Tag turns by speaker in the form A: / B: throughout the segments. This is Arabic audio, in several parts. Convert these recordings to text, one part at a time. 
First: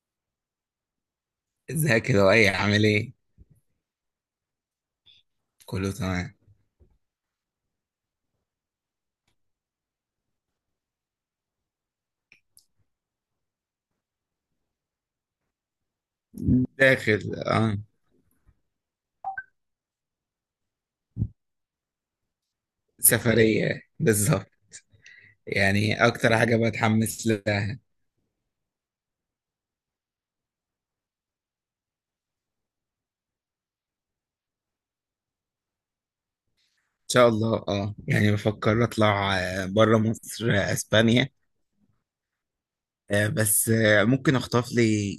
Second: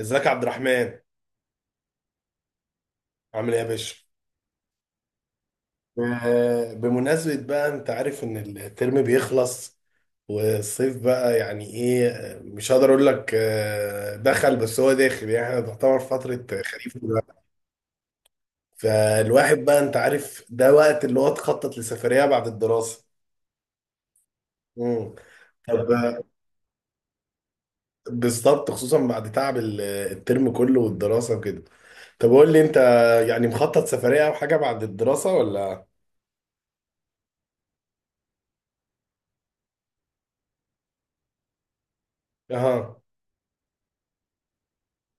A: ازيك يا عبد الرحمن.
B: ازيك يا لؤي؟ عامل ايه؟
A: عامل ايه يا باشا؟
B: كله تمام.
A: بمناسبة بقى، انت عارف ان الترم بيخلص والصيف بقى يعني ايه. مش هقدر اقول لك دخل، بس هو داخل يعني، احنا تعتبر فترة خريف
B: داخل.
A: دلوقتي.
B: اه.
A: فالواحد بقى انت عارف ده وقت اللي هو تخطط لسفرية بعد الدراسة.
B: سفرية بالظبط.
A: مم. طب
B: يعني أكتر حاجة بتحمس لها إن
A: بالظبط، خصوصا بعد تعب الترم كله والدراسة وكده. طب قول لي انت، يعني مخطط سفرية او حاجة بعد الدراسة ولا؟
B: شاء الله، اه، يعني بفكر أطلع بره مصر، أسبانيا.
A: اها.
B: بس ممكن أخطف لي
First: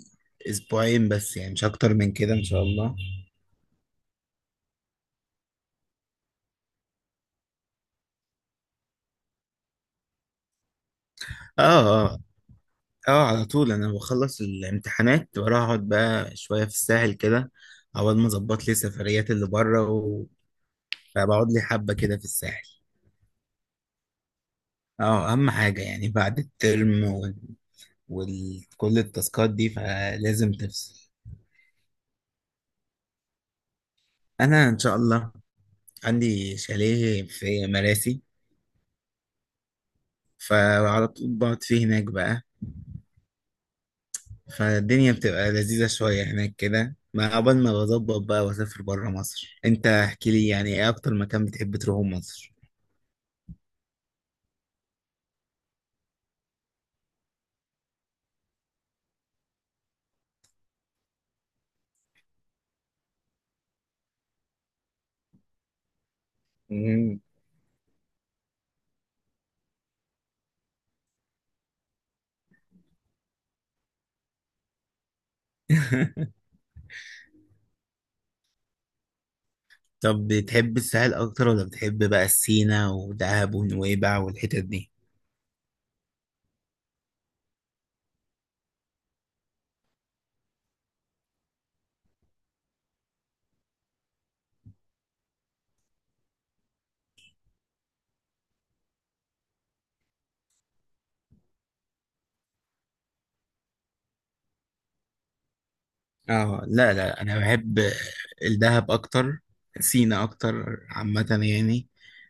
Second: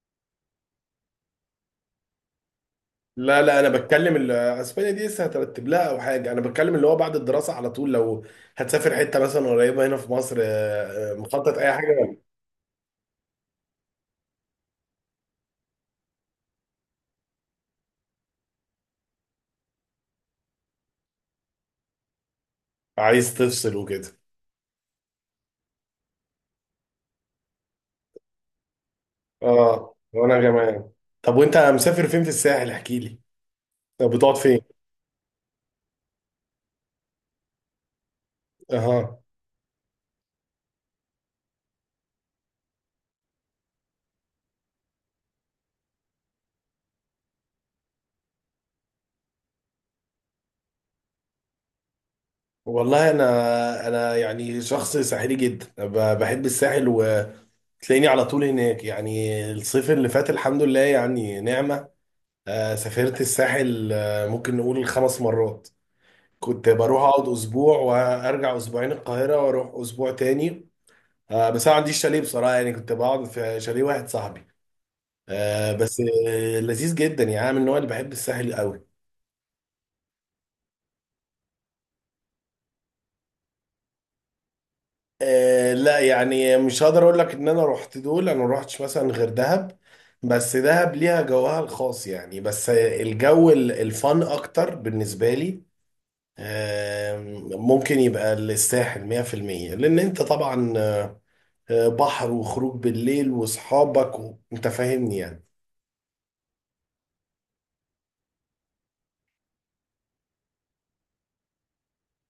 B: أسبوعين بس، يعني مش أكتر من كده إن شاء الله.
A: لا انا بتكلم اسبانيا دي لسه هترتب لها او حاجه، انا بتكلم اللي هو بعد الدراسه على طول، لو هتسافر حته مثلا قريبه هنا في مصر، مخطط اي حاجه
B: اه
A: ولا؟
B: اه. اه، على طول أنا بخلص الامتحانات وأروح أقعد بقى شوية في الساحل كده. أول ما أظبط لي سفريات اللي بره، وبقعد لي حبة كده في الساحل.
A: عايز تفصل وكده.
B: اه، اهم حاجة يعني بعد الترم وكل التاسكات دي،
A: اه وانا
B: فلازم
A: كمان.
B: تفصل.
A: طب وانت مسافر فين في الساحل، احكي لي. طب بتقعد فين؟
B: انا ان شاء الله عندي شاليه في مراسي،
A: اها.
B: فعلى طول بقعد فيه هناك بقى. فالدنيا بتبقى لذيذة شوية هناك كده، ما قبل ما بظبط بقى واسافر برا مصر. انت احكي لي يعني ايه اكتر مكان بتحب تروحه مصر؟
A: والله انا يعني شخص ساحلي جدا، بحب الساحل وتلاقيني على طول هناك. يعني الصيف اللي فات الحمد لله يعني نعمه. سافرت الساحل ممكن نقول خمس مرات، كنت بروح
B: مم.
A: اقعد اسبوع وارجع اسبوعين القاهره واروح اسبوع تاني. بس انا ما عنديش شاليه بصراحه، يعني كنت بقعد في شاليه واحد صاحبي. آه، بس آه، لذيذ جدا، يعني انا من النوع اللي بحب الساحل قوي.
B: طب بتحب الساحل اكتر ولا بتحب بقى السينا ودهب ونويبع والحتت دي؟
A: لا يعني مش هقدر اقول لك ان انا رحت دول، انا ما رحتش مثلا غير دهب، بس دهب ليها جوها الخاص يعني. بس الجو الفن اكتر بالنسبه لي. آه، ممكن يبقى الساحل 100%، لان انت طبعا بحر وخروج بالليل واصحابك و... انت فاهمني يعني.
B: اه، لا لا، انا بحب الدهب اكتر، سينا اكتر عامة يعني.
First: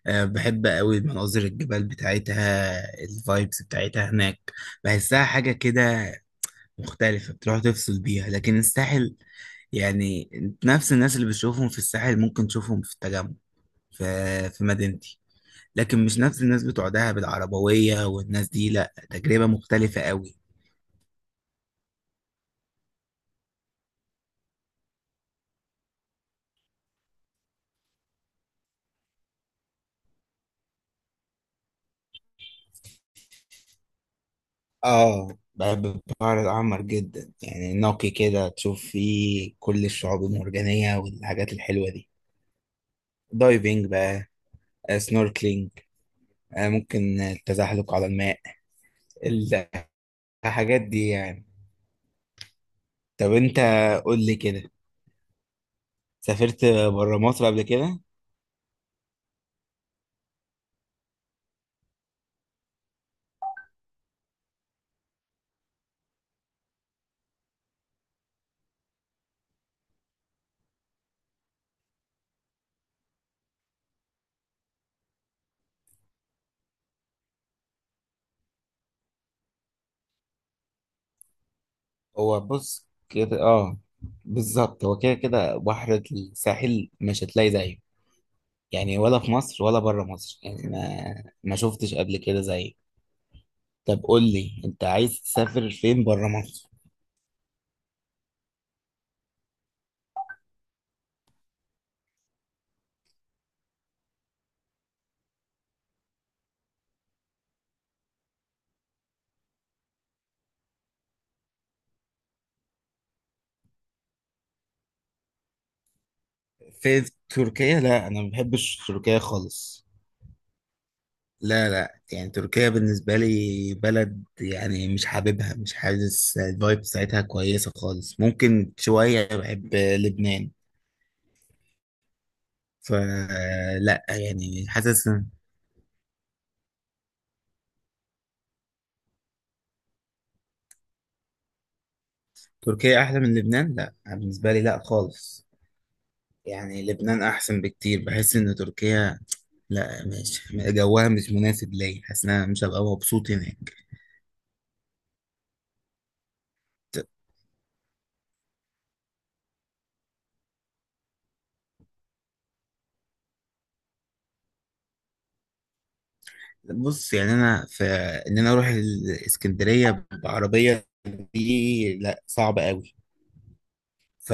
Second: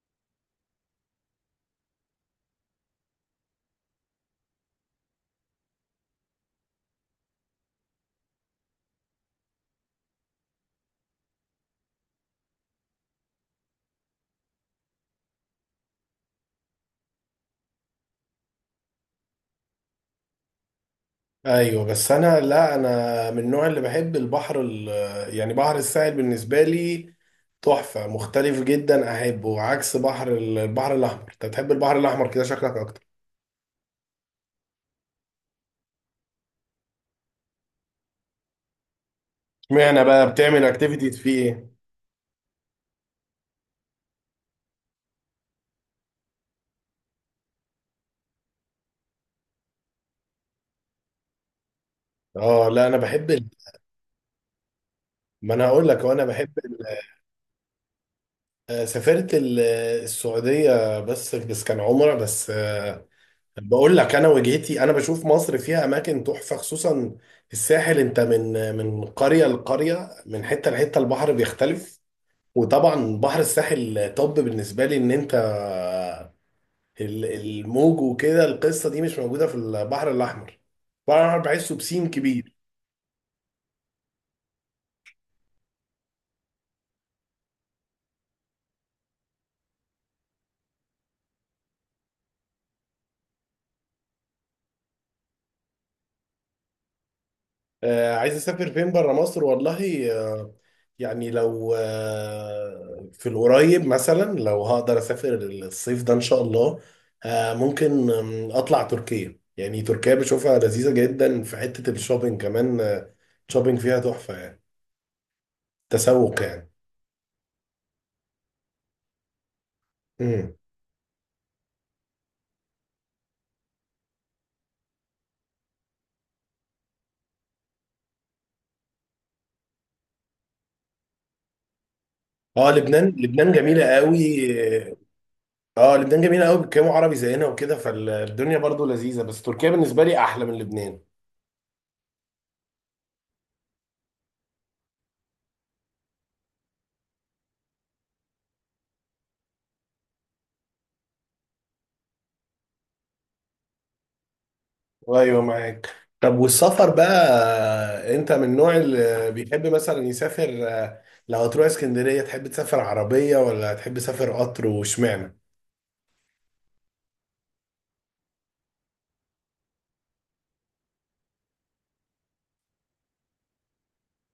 B: بحب قوي مناظر الجبال بتاعتها، الفايبس بتاعتها هناك، بحسها حاجة كده مختلفة، بتروح تفصل بيها. لكن الساحل يعني نفس الناس اللي بتشوفهم في الساحل ممكن تشوفهم في التجمع، في في مدينتي. لكن مش نفس الناس بتوع دهب العربوية والناس دي، لا، تجربة مختلفة قوي.
A: ايوه بس انا، لا انا من النوع اللي بحب البحر يعني بحر الساحل بالنسبه لي تحفه، مختلف جدا احبه عكس بحر البحر الاحمر. انت بتحب البحر الاحمر كده شكلك اكتر.
B: اه، بحب البحر الأحمر جدا، يعني نقي كده تشوف فيه كل
A: اشمعنى
B: الشعاب
A: بقى؟ بتعمل
B: المرجانية
A: اكتيفيتي فيه
B: والحاجات
A: ايه؟
B: الحلوة دي. دايفنج بقى، سنوركلينج، ممكن التزحلق على الماء، الحاجات دي يعني.
A: اه لا انا بحب
B: طب انت قول لي كده،
A: ما انا هقول لك، هو انا بحب
B: سافرت
A: ال...
B: بره مصر قبل كده؟
A: آه، سافرت السعوديه بس، بس كان عمره، بس بقول لك انا وجهتي، انا بشوف مصر فيها اماكن تحفه، خصوصا الساحل. انت من قريه لقريه، من حته لحته، البحر بيختلف. وطبعا بحر الساحل، طب بالنسبه لي ان انت الموج وكده، القصه دي مش موجوده في البحر الاحمر، البحر الاحمر بحسه بسين
B: هو
A: كبير.
B: بص كده، اه، بالظبط، هو كده كده بحر الساحل مش هتلاقي زيه، يعني ولا في مصر ولا بره مصر، يعني ما شفتش قبل كده زيه. طب قول لي انت عايز تسافر فين بره مصر؟
A: عايز اسافر فين بره مصر؟ والله يعني لو في القريب، مثلا لو هقدر اسافر الصيف ده ان شاء الله، ممكن اطلع تركيا. يعني تركيا بشوفها لذيذة جدا في حتة الشوبينج كمان. شوبينج فيها تحفة يعني، تسوق يعني.
B: في تركيا؟ لا، انا ما بحبش تركيا خالص.
A: مم.
B: لا لا، يعني تركيا بالنسبه لي بلد يعني مش حاببها، مش حاسس الفايب بتاعتها كويسه خالص. ممكن شويه بحب لبنان،
A: اه لبنان، لبنان جميلة
B: فلا،
A: قوي.
B: يعني حاسس ان
A: اه لبنان جميلة قوي، بيتكلموا عربي زينا وكده، فالدنيا برضو لذيذة، بس تركيا بالنسبة لي احلى من لبنان.
B: تركيا احلى من لبنان؟ لا، بالنسبه لي لا خالص، يعني لبنان احسن بكتير. بحس ان تركيا لا، مش جوها مش مناسب ليا، حاسس ان انا مش هبقى مبسوط هناك.
A: ايوه معاك. طب والسفر بقى، انت من النوع اللي بيحب مثلا يسافر، لو هتروح اسكندريه تحب تسافر عربيه ولا تحب تسافر قطر؟ واشمعنى؟
B: بص يعني انا في ان انا اروح الاسكندريه بعربيه، دي لا، صعب قوي. ف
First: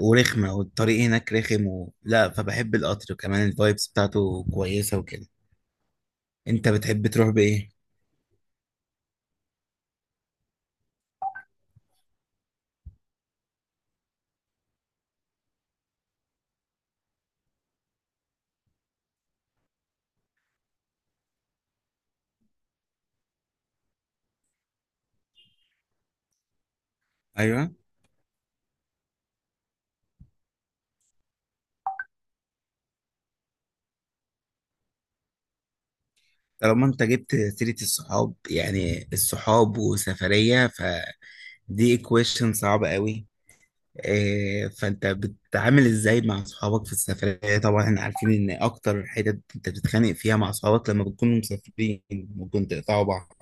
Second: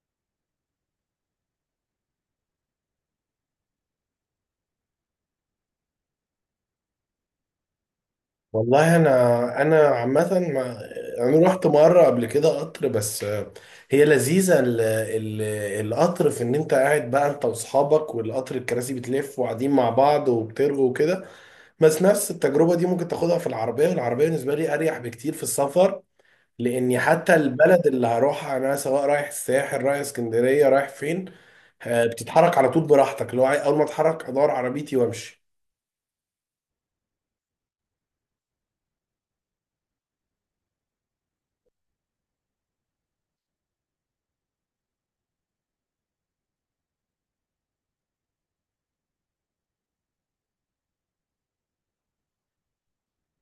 B: ورخمه، والطريق هناك رخم لا، فبحب القطر كمان، الفايبس بتاعته كويسه وكده. انت بتحب تروح بايه؟
A: والله انا عامه انا رحت مره قبل كده قطر بس، هي لذيذه القطر في ان انت قاعد بقى انت واصحابك، والقطر الكراسي بتلف وقاعدين مع بعض وبترغوا وكده. بس نفس التجربه دي ممكن تاخدها في العربيه، والعربيه بالنسبه لي اريح بكتير في السفر، لاني حتى
B: ايوه.
A: البلد اللي هروحها انا، سواء رايح الساحل، رايح اسكندريه، رايح فين، بتتحرك على طول براحتك. لو اول ما اتحرك ادور عربيتي وامشي.
B: طالما انت جبت سيره الصحاب، يعني الصحاب وسفريه، فدي equation صعبه قوي. إيه، فانت بتتعامل ازاي مع اصحابك في السفرية؟ طبعا احنا عارفين ان اكتر حتت انت بتتخانق فيها مع اصحابك لما بتكونوا مسافرين، ممكن تقطعوا بعض.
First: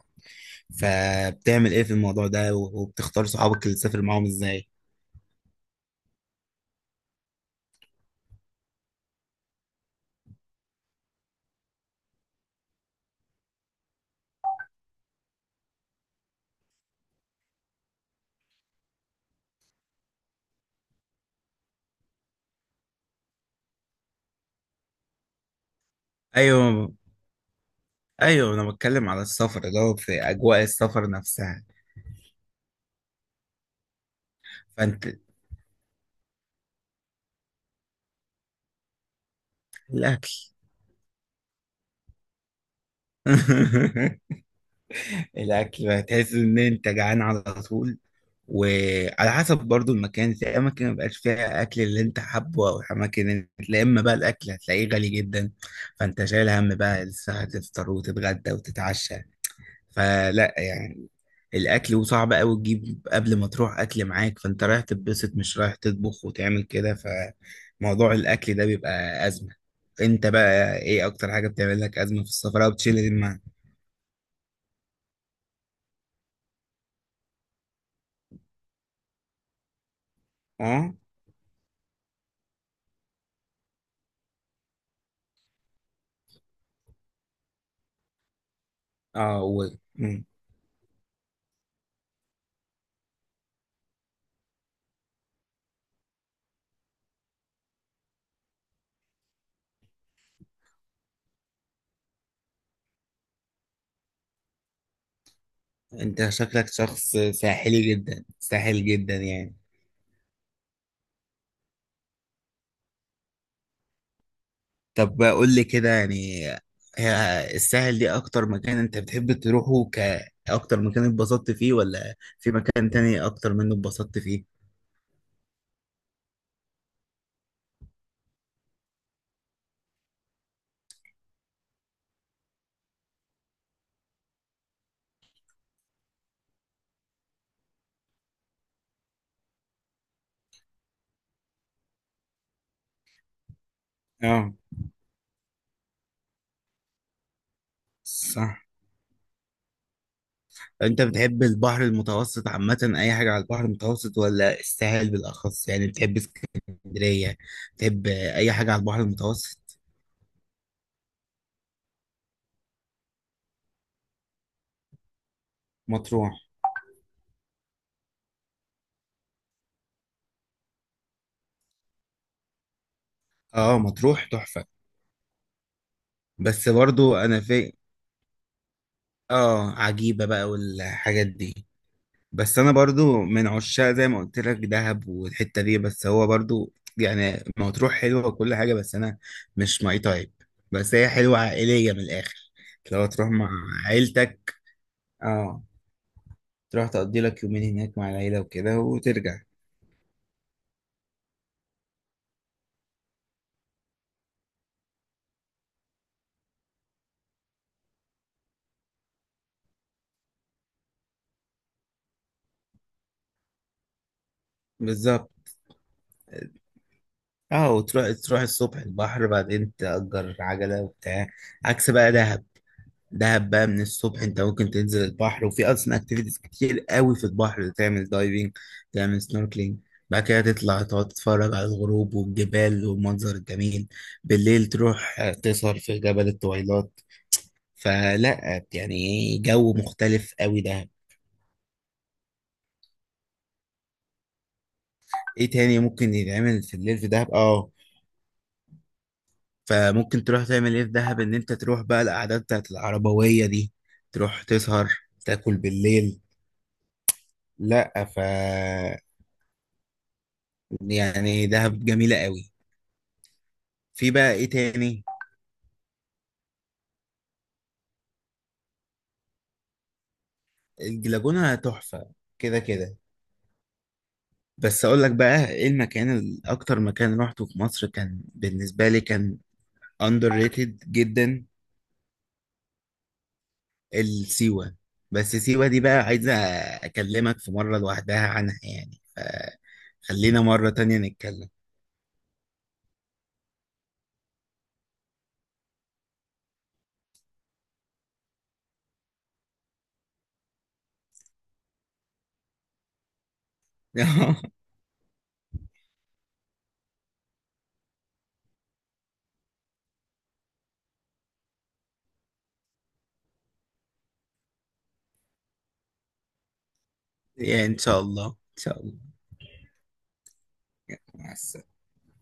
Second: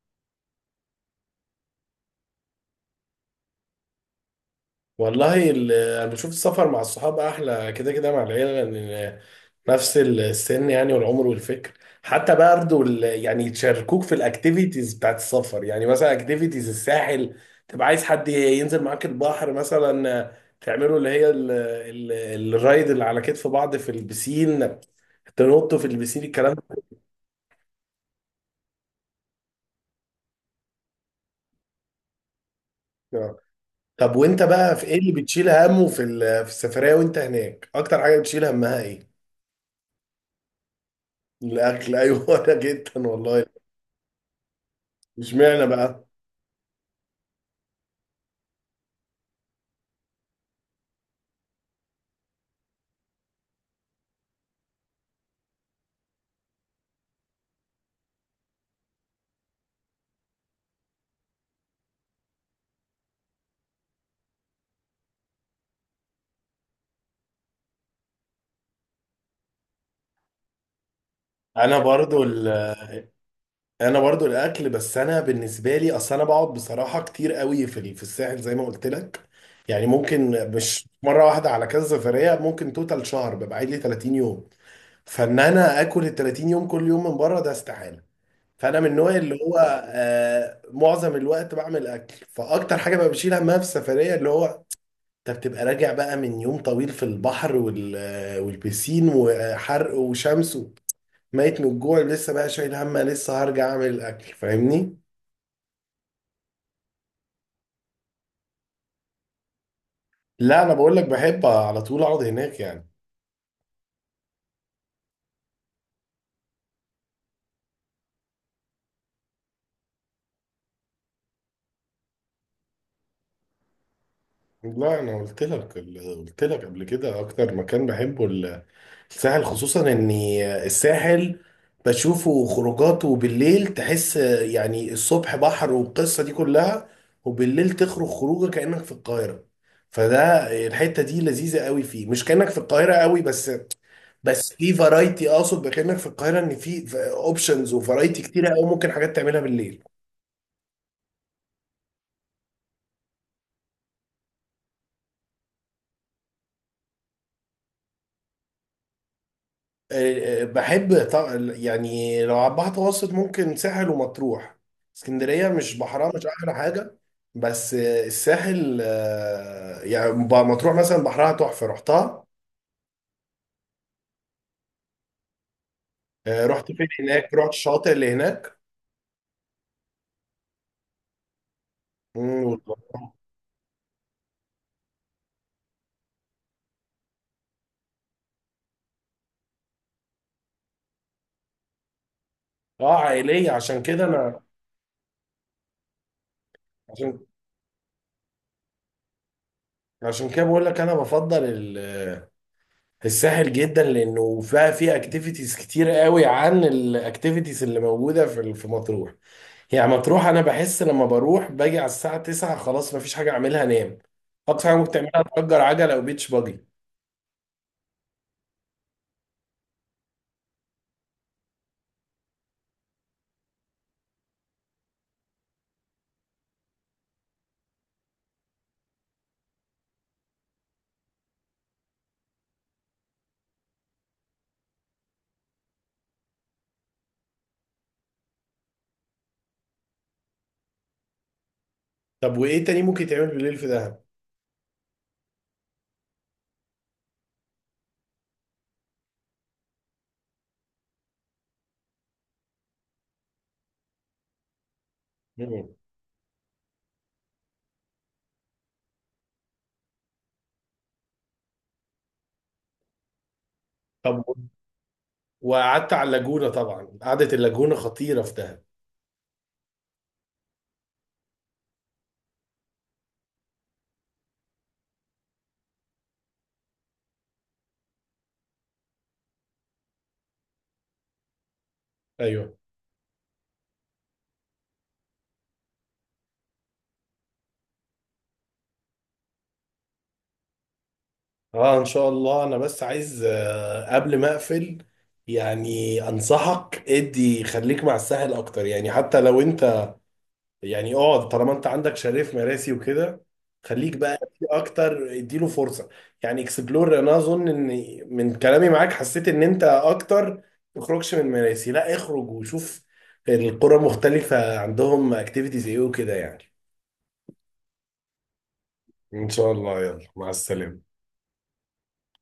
B: فبتعمل ايه في الموضوع ده، وبتختار صحابك اللي تسافر معاهم ازاي؟
A: والله انا بشوف السفر مع الصحاب احلى كده كده مع العيله، لان نفس السن يعني، والعمر والفكر. حتى برضه يعني يشاركوك في الاكتيفيتيز بتاعت السفر. يعني مثلا اكتيفيتيز الساحل، تبقى عايز حد ينزل معاك البحر مثلا، تعملوا اللي هي الرايد اللي على كتف بعض في البسين، تنطوا في البسين، الكلام ده.
B: ايوه ايوه، انا بتكلم على السفر اللي هو في اجواء السفر نفسها.
A: آه. طب وانت بقى، في ايه اللي
B: فانت
A: بتشيل همه في في السفرية وانت هناك؟ اكتر حاجة بتشيل همها ايه؟
B: الاكل.
A: الاكل؟ ايوه انا جدا والله. مش معنى
B: الاكل بقى،
A: بقى.
B: تحس ان انت جعان على طول، وعلى حسب برضو المكان. في اماكن ما بقاش فيها اكل اللي انت حابه، او اماكن لا، اما بقى الاكل هتلاقيه غالي جدا، فانت شايل هم بقى لسه هتفطر وتتغدى وتتعشى. فلا، يعني الاكل، وصعب قوي تجيب قبل ما تروح اكل معاك، فانت رايح تتبسط، مش رايح تطبخ وتعمل كده. فموضوع الاكل ده بيبقى ازمه. انت بقى ايه اكتر حاجه
A: انا
B: بتعمل لك ازمه
A: برضو،
B: في السفر او بتشيل المعنى؟
A: انا برضو الاكل. بس انا بالنسبه لي اصل انا بقعد بصراحه كتير قوي في في الساحل زي ما قلت لك. يعني ممكن مش
B: اه
A: مره واحده، على كذا سفريه ممكن توتال شهر، ببقى قاعد لي 30 يوم. فان انا اكل ال 30 يوم كل يوم من بره، ده استحاله. فانا من النوع اللي
B: اه
A: هو معظم الوقت بعمل اكل. فاكتر حاجه بقى بشيل همها في السفريه اللي هو، انت بتبقى راجع بقى من يوم طويل في البحر والبسين وحرق وشمس، ميت من الجوع، لسه بقى شايل هم لسه هرجع اعمل الاكل، فاهمني؟
B: انت شكلك شخص ساحلي جدا، ساحل جدا يعني.
A: لا انا بقول لك بحب على طول اقعد هناك يعني.
B: طب قول لي كده يعني، الساحل دي اكتر مكان انت بتحب تروحه؟ اكتر مكان اتبسطت فيه، ولا في مكان تاني اكتر منه اتبسطت فيه؟
A: لا انا قلت لك قبل كده اكتر مكان بحبه الساحل، خصوصا ان الساحل بشوفه، خروجاته بالليل تحس يعني، الصبح بحر والقصة دي كلها، وبالليل تخرج خروجه كأنك في القاهرة. فده الحتة دي لذيذة قوي فيه، مش كأنك في القاهرة قوي بس،
B: اه.
A: بس في فرايتي، اقصد كأنك في القاهرة ان في اوبشنز وفرايتي كتيرة
B: صح.
A: قوي، ممكن حاجات تعملها بالليل.
B: انت بتحب البحر المتوسط عامة، اي حاجة على البحر المتوسط، ولا الساحل بالاخص؟ يعني بتحب اسكندرية؟ بتحب اي حاجة على البحر المتوسط؟
A: بحب طبعا، يعني لو على البحر المتوسط ممكن ساحل ومطروح. اسكندرية مش بحرها مش
B: مطروح.
A: أحلى حاجة. بس الساحل يعني مطروح مثلا بحرها تحفة، رحتها.
B: اه، مطروح تحفة. بس
A: رحت فين
B: برضو
A: هناك،
B: انا
A: رحت
B: في،
A: الشاطئ اللي هناك.
B: اه، عجيبة بقى والحاجات دي.
A: مم،
B: بس انا
A: والله.
B: برضو من عشاق، زي ما قلت لك، دهب والحته دي. بس هو برضو يعني مطروح حلوه وكل حاجه، بس انا مش ماي تايب. بس هي حلوه عائليه من الاخر.
A: اه
B: لو تروح مع
A: عائلية عشان كده أنا.
B: عيلتك، اه، تروح تقضي
A: عشان
B: لك يومين هناك مع العيله وكده وترجع.
A: عشان كده بقول لك، أنا بفضل الساحل جدا، لأنه فيها فيه أكتيفيتيز كتير قوي عن الأكتيفيتيز اللي موجودة في في مطروح. هي مطروح انا بحس لما بروح باجي على الساعه 9 خلاص مفيش حاجه اعملها، انام. اقصى حاجه ممكن تعملها
B: بالظبط.
A: تأجر عجله او بيتش باجي.
B: اه، وتروح تروح الصبح البحر، بعدين تأجر عجله وبتاع. عكس بقى دهب، دهب بقى من الصبح انت ممكن تنزل البحر، وفي اصلا اكتيفيتيز كتير قوي في البحر، تعمل دايفنج، تعمل سنوركلينج، بعد كده تطلع تقعد تتفرج على الغروب والجبال والمنظر الجميل. بالليل تروح تسهر في جبل الطويلات. فلا، يعني جو مختلف قوي دهب.
A: طب وايه تاني ممكن يتعمل بالليل في دهب؟
B: ايه تاني ممكن يتعمل في الليل في دهب؟ اه، فممكن تروح تعمل ايه في دهب، ان انت تروح بقى القعدات بتاعت العربوية دي، تروح تسهر، تاكل
A: مم.
B: بالليل. لا، يعني دهب جميلة قوي. في
A: طب
B: بقى
A: و...
B: ايه تاني؟
A: وقعدت على اللاجونه طبعا، قعده اللاجونه خطيره في دهب.
B: الجلاجونة تحفة كده كده. بس اقول لك بقى ايه المكان، اكتر مكان روحته في مصر كان بالنسبة لي، كان اندر ريتد جدا.
A: ايوه.
B: السيوة. بس سيوة دي بقى عايزة اكلمك في مرة لوحدها عنها يعني، فخلينا مرة تانية نتكلم.
A: اه ان شاء الله، انا بس عايز قبل ما اقفل يعني انصحك، ادي خليك مع الساحل اكتر، يعني حتى لو انت يعني اقعد، طالما انت عندك شريف مراسي وكده، خليك بقى في اكتر، اديله فرصه، يعني اكسبلور. انا اظن ان من كلامي معاك حسيت ان انت اكتر تخرجش من مراسي، لا اخرج وشوف القرى، مختلفه عندهم اكتيفيتيز ايه وكده يعني.
B: يعني ان شاء الله، ان شاء الله.
A: ان شاء الله، يلا مع السلامه.
B: مع السلامة.